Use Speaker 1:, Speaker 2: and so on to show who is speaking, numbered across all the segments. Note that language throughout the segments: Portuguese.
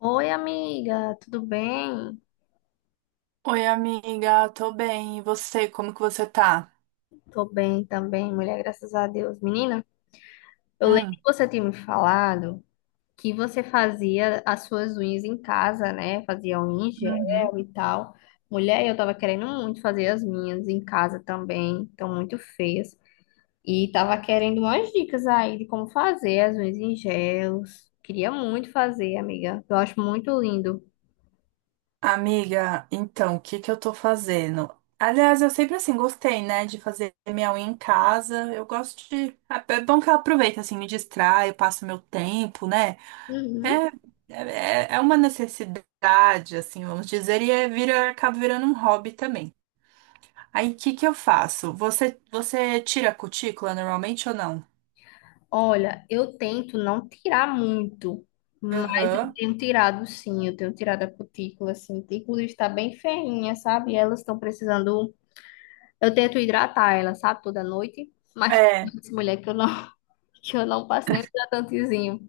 Speaker 1: Oi, amiga, tudo bem?
Speaker 2: Oi, amiga, tô bem. E você, como que você tá?
Speaker 1: Tô bem também, mulher, graças a Deus. Menina, eu lembro
Speaker 2: Hum,
Speaker 1: que você tinha me falado que você fazia as suas unhas em casa, né? Fazia unha em gel e tal. Mulher, eu tava querendo muito fazer as minhas em casa também, estão muito feias. E tava querendo umas dicas aí de como fazer as unhas em gels. Queria muito fazer, amiga. Eu acho muito lindo.
Speaker 2: amiga, então, o que que eu tô fazendo? Aliás, eu sempre assim gostei, né, de fazer minha unha em casa. Eu gosto. É bom que eu aproveito, assim, me distraio, passo meu tempo, né?
Speaker 1: Uhum.
Speaker 2: É, é, é uma necessidade, assim, vamos dizer, e é, vira, acaba virando um hobby também. Aí, o que que eu faço? Você tira a cutícula normalmente ou não?
Speaker 1: Olha, eu tento não tirar muito, mas eu
Speaker 2: Aham.
Speaker 1: tenho tirado sim, eu tenho tirado a cutícula, assim. A cutícula está bem ferrinha, sabe? Elas estão precisando. Eu tento hidratar ela, sabe, toda noite, mas tem
Speaker 2: É.
Speaker 1: noites, mulher, que eu não, que eu não passo nem hidratantezinho.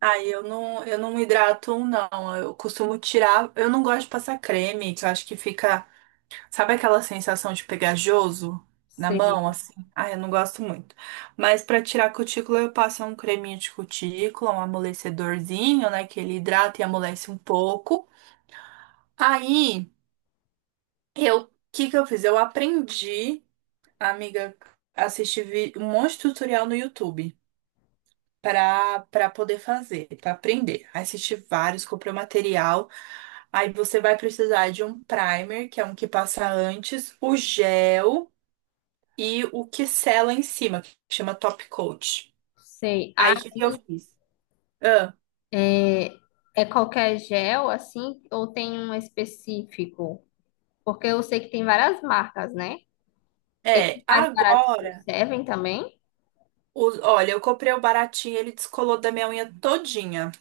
Speaker 2: Ai, eu não me hidrato, não. Eu costumo tirar. Eu não gosto de passar creme, que eu acho que fica. Sabe aquela sensação de pegajoso na mão,
Speaker 1: Sei,
Speaker 2: assim? Ai, eu não gosto muito. Mas pra tirar cutícula, eu passo um creminho de cutícula, um amolecedorzinho, né? Que ele hidrata e amolece um pouco. Aí, eu. O que que eu fiz? Eu aprendi, amiga, um monte de tutorial no YouTube. Para poder fazer, para aprender. Aí assisti vários, comprei o material. Aí você vai precisar de um primer, que é um que passa antes, o gel e o que sela em cima, que chama top coat.
Speaker 1: sei.
Speaker 2: Aí o
Speaker 1: Ah,
Speaker 2: que que eu fiz? Ah,
Speaker 1: é é qualquer gel, assim, ou tem um específico? Porque eu sei que tem várias marcas, né? Esses
Speaker 2: é,
Speaker 1: mais baratos
Speaker 2: agora,
Speaker 1: servem também?
Speaker 2: olha, eu comprei o baratinho, ele descolou da minha unha todinha.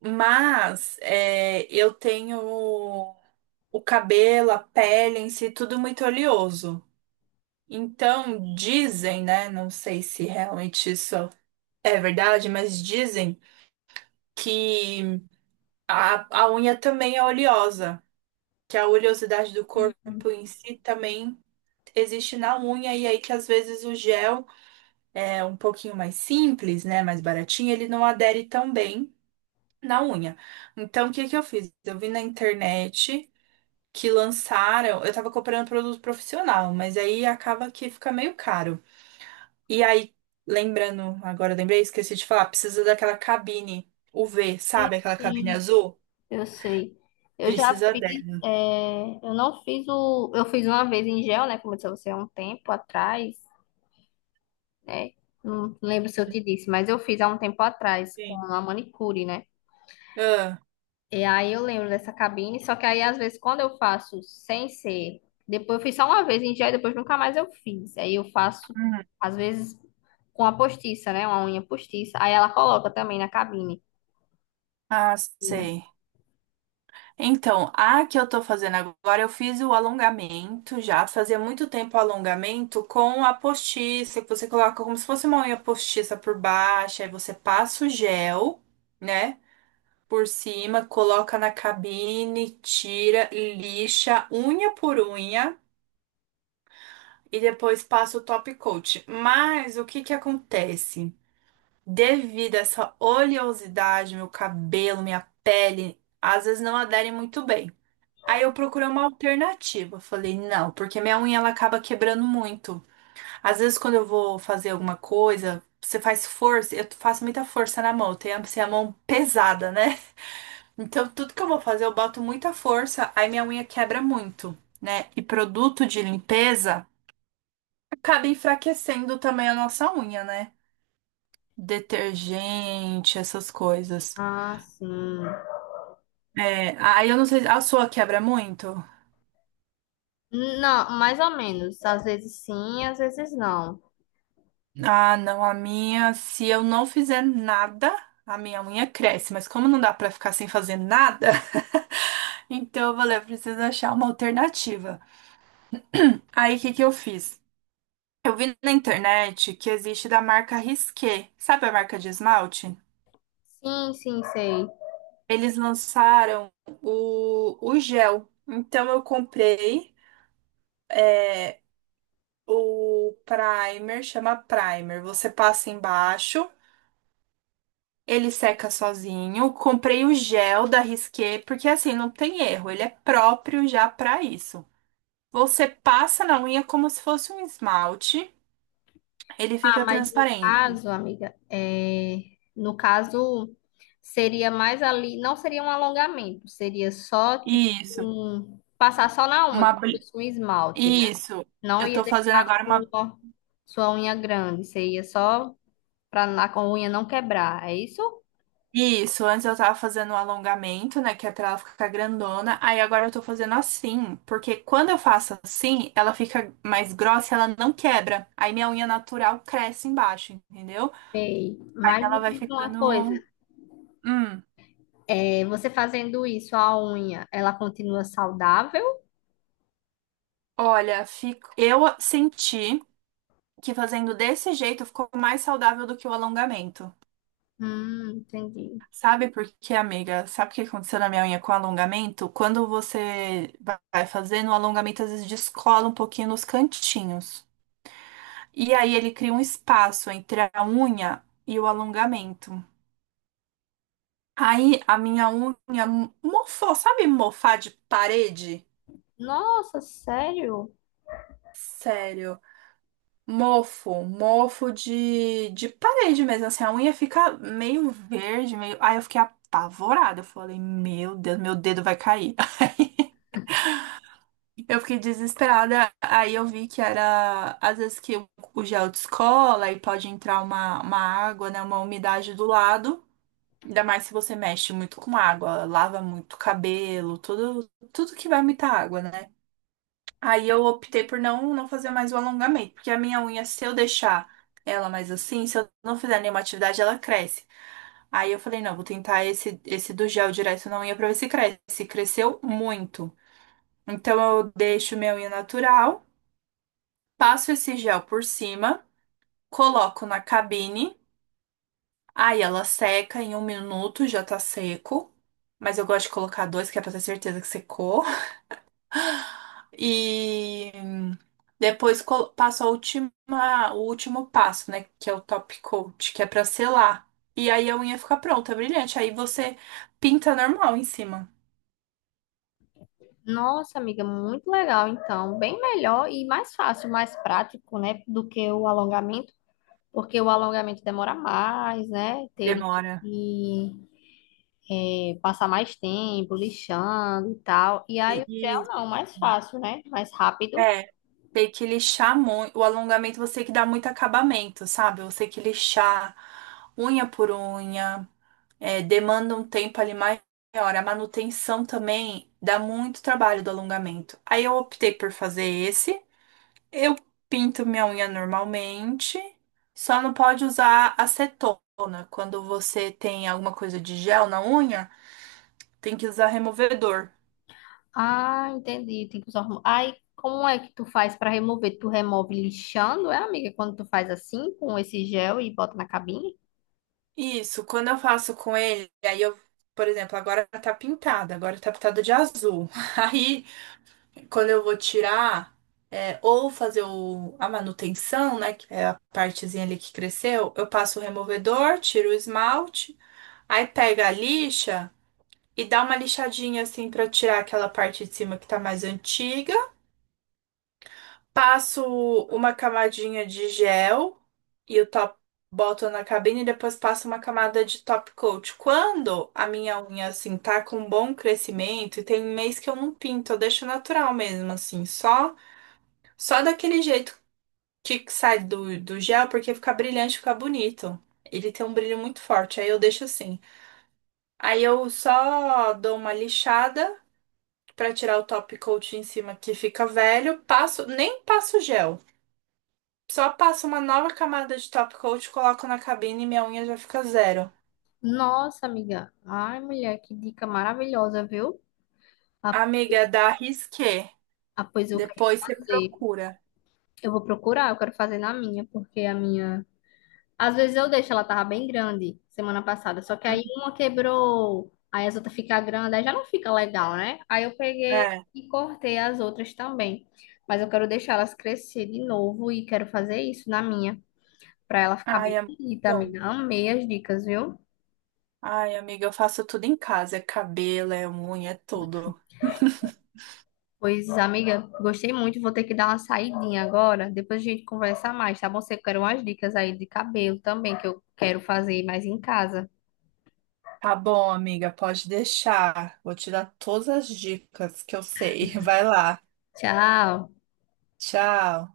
Speaker 2: Mas é, eu tenho o cabelo, a pele em si, tudo muito oleoso. Então, dizem, né? Não sei se realmente isso é verdade, mas dizem que a unha também é oleosa, que a oleosidade do corpo em si também existe na unha, e aí que às vezes o gel é um pouquinho mais simples, né? Mais baratinho, ele não adere tão bem na unha. Então, o que que eu fiz? Eu vi na internet. Que lançaram, eu tava comprando produto profissional, mas aí acaba que fica meio caro. E aí, lembrando, agora eu lembrei, esqueci de falar, precisa daquela cabine UV,
Speaker 1: Sim,
Speaker 2: sabe? Aquela cabine
Speaker 1: sim.
Speaker 2: azul?
Speaker 1: Eu sei. Eu já
Speaker 2: Precisa
Speaker 1: fiz,
Speaker 2: dela.
Speaker 1: é, eu não fiz o, eu fiz uma vez em gel, né, como eu disse a você, há um tempo atrás, né, não lembro se eu te disse, mas eu fiz há um tempo atrás com
Speaker 2: Sim.
Speaker 1: a manicure, né,
Speaker 2: Ah,
Speaker 1: e aí eu lembro dessa cabine, só que aí às vezes quando eu faço sem ser, depois eu fiz só uma vez em gel e depois nunca mais eu fiz, aí eu faço,
Speaker 2: Uhum.
Speaker 1: às vezes, com a postiça, né, uma unha postiça, aí ela coloca também na cabine.
Speaker 2: Sei. Então, a que eu tô fazendo agora, eu fiz o alongamento já. Fazia muito tempo o alongamento com a postiça, que você coloca como se fosse uma unha postiça por baixo, aí você passa o gel, né? Por cima, coloca na cabine, tira, lixa, unha por unha. E depois passa o top coat. Mas o que que acontece? Devido a essa oleosidade, meu cabelo, minha pele, às vezes não aderem muito bem. Aí eu procurei uma alternativa. Falei, não, porque minha unha ela acaba quebrando muito. Às vezes quando eu vou fazer alguma coisa, você faz força, eu faço muita força na mão, eu tenho assim, a mão pesada, né? Então tudo que eu vou fazer, eu boto muita força, aí minha unha quebra muito, né? E produto de limpeza acaba enfraquecendo também a nossa unha, né? Detergente, essas coisas.
Speaker 1: Ah, sim.
Speaker 2: É, aí eu não sei, a sua quebra muito?
Speaker 1: Não, mais ou menos. Às vezes sim, às vezes não.
Speaker 2: Ah, não, a minha, se eu não fizer nada, a minha unha cresce, mas como não dá pra ficar sem fazer nada, então eu falei, eu preciso achar uma alternativa. Aí o que que eu fiz? Eu vi na internet que existe da marca Risqué, sabe a marca de esmalte?
Speaker 1: Sim, sim, sei.
Speaker 2: Eles lançaram o gel. Então eu comprei. é, O primer chama primer. Você passa embaixo, ele seca sozinho. Comprei o gel da Risqué, porque assim não tem erro, ele é próprio já para isso. Você passa na unha como se fosse um esmalte, ele
Speaker 1: Ah,
Speaker 2: fica
Speaker 1: mas no
Speaker 2: transparente.
Speaker 1: caso, amiga, é... no caso, seria mais ali, não seria um alongamento, seria só, tipo,
Speaker 2: Isso,
Speaker 1: um- passar só na unha,
Speaker 2: uma
Speaker 1: como se
Speaker 2: bli-
Speaker 1: fosse um esmalte, né?
Speaker 2: isso.
Speaker 1: Não
Speaker 2: Eu
Speaker 1: ia
Speaker 2: tô fazendo
Speaker 1: deixar a
Speaker 2: agora uma
Speaker 1: sua, sua unha grande, seria só para a unha não quebrar, é isso?
Speaker 2: Isso, antes eu tava fazendo um alongamento, né, que é pra ela ficar grandona. Aí agora eu tô fazendo assim, porque quando eu faço assim, ela fica mais grossa, e ela não quebra. Aí minha unha natural cresce embaixo, entendeu?
Speaker 1: Sei. Mas
Speaker 2: Ela
Speaker 1: me
Speaker 2: vai
Speaker 1: diz uma coisa,
Speaker 2: ficando. Hum,
Speaker 1: é, você fazendo isso, a unha, ela continua saudável?
Speaker 2: olha, fico... eu senti que fazendo desse jeito ficou mais saudável do que o alongamento.
Speaker 1: Entendi.
Speaker 2: Sabe por quê, amiga? Sabe o que aconteceu na minha unha com o alongamento? Quando você vai fazendo, o alongamento às vezes descola um pouquinho nos cantinhos. E aí ele cria um espaço entre a unha e o alongamento. Aí a minha unha mofou, sabe mofar de parede?
Speaker 1: Nossa, sério?
Speaker 2: Sério, mofo, mofo de parede mesmo, assim, a unha fica meio verde, meio... Aí eu fiquei apavorada, eu falei, meu Deus, meu dedo vai cair. Eu fiquei desesperada, aí eu vi que era, às vezes que o gel descola e pode entrar uma água, né, uma umidade do lado, Ainda mais se você mexe muito com água, lava muito o cabelo, tudo, tudo que vai muita água, né? Aí eu optei por não fazer mais o alongamento, porque a minha unha, se eu deixar ela mais assim, se eu não fizer nenhuma atividade, ela cresce. Aí eu falei, não, vou tentar esse do gel direto na unha pra ver se cresce. Cresceu muito. Então eu deixo minha unha natural, passo esse gel por cima, coloco na cabine. Aí ela seca em um minuto, já tá seco. Mas eu gosto de colocar dois, que é pra ter certeza que secou. E depois passo a última, o último passo, né? Que é o top coat, que é pra selar. E aí a unha fica pronta, brilhante. Aí você pinta normal em cima.
Speaker 1: Nossa, amiga, muito legal. Então, bem melhor e mais fácil, mais prático, né, do que o alongamento, porque o alongamento demora mais, né? Teria que
Speaker 2: Demora.
Speaker 1: é, passar mais tempo lixando e tal. E aí o gel
Speaker 2: e-
Speaker 1: não, mais fácil, né? Mais rápido.
Speaker 2: é, tem que lixar muito. O alongamento você tem que dar muito acabamento, sabe? Você tem que lixar unha por unha. É, demanda um tempo ali maior. A manutenção também dá muito trabalho do alongamento. Aí eu optei por fazer esse. Eu pinto minha unha normalmente, só não pode usar acetona. Quando você tem alguma coisa de gel na unha, tem que usar removedor.
Speaker 1: Ah, entendi. Tem que usar. Hormônio. Aí, como é que tu faz para remover? Tu remove lixando, é, amiga? Quando tu faz assim com esse gel e bota na cabinha?
Speaker 2: Isso, quando eu faço com ele, aí eu, por exemplo, agora tá pintada de azul. Aí quando eu vou tirar, é, ou fazer a manutenção, né? Que é a partezinha ali que cresceu, eu passo o removedor, tiro o esmalte, aí pega a lixa e dá uma lixadinha assim pra tirar aquela parte de cima que tá mais antiga. Passo uma camadinha de gel e o top. Boto na cabine e depois passo uma camada de top coat. Quando a minha unha, assim, tá com bom crescimento, e tem mês que eu não pinto, eu deixo natural mesmo, assim, só daquele jeito que sai do gel, porque fica brilhante, fica bonito. Ele tem um brilho muito forte, aí eu deixo assim. Aí eu só dou uma lixada pra tirar o top coat em cima que fica velho, passo, nem passo gel. Só passo uma nova camada de top coat, coloco na cabine e minha unha já fica zero.
Speaker 1: Nossa, amiga. Ai, mulher, que dica maravilhosa, viu? Ah,
Speaker 2: Amiga,
Speaker 1: pois
Speaker 2: da Risqué.
Speaker 1: ah, pois eu quero
Speaker 2: Depois você
Speaker 1: fazer.
Speaker 2: procura.
Speaker 1: Eu vou procurar, eu quero fazer na minha, porque a minha. Às vezes eu deixo, ela tava bem grande semana passada, só que aí
Speaker 2: Hum,
Speaker 1: uma quebrou, aí as outras ficam grandes, aí já não fica legal, né? Aí eu peguei
Speaker 2: É.
Speaker 1: e cortei as outras também. Mas eu quero deixar elas crescer de novo e quero fazer isso na minha, pra ela ficar
Speaker 2: Ai,
Speaker 1: bem
Speaker 2: é muito
Speaker 1: bonita,
Speaker 2: bom.
Speaker 1: amiga. Amei as dicas, viu?
Speaker 2: Ai, amiga, eu faço tudo em casa. É cabelo, é unha, é tudo.
Speaker 1: Pois, amiga, gostei muito. Vou ter que dar uma saidinha agora. Depois a gente conversa mais, tá bom? Você quer umas dicas aí de cabelo também, que eu quero fazer mais em casa.
Speaker 2: Tá bom, amiga, pode deixar. Vou te dar todas as dicas que eu sei. Vai lá.
Speaker 1: Tchau.
Speaker 2: Tchau.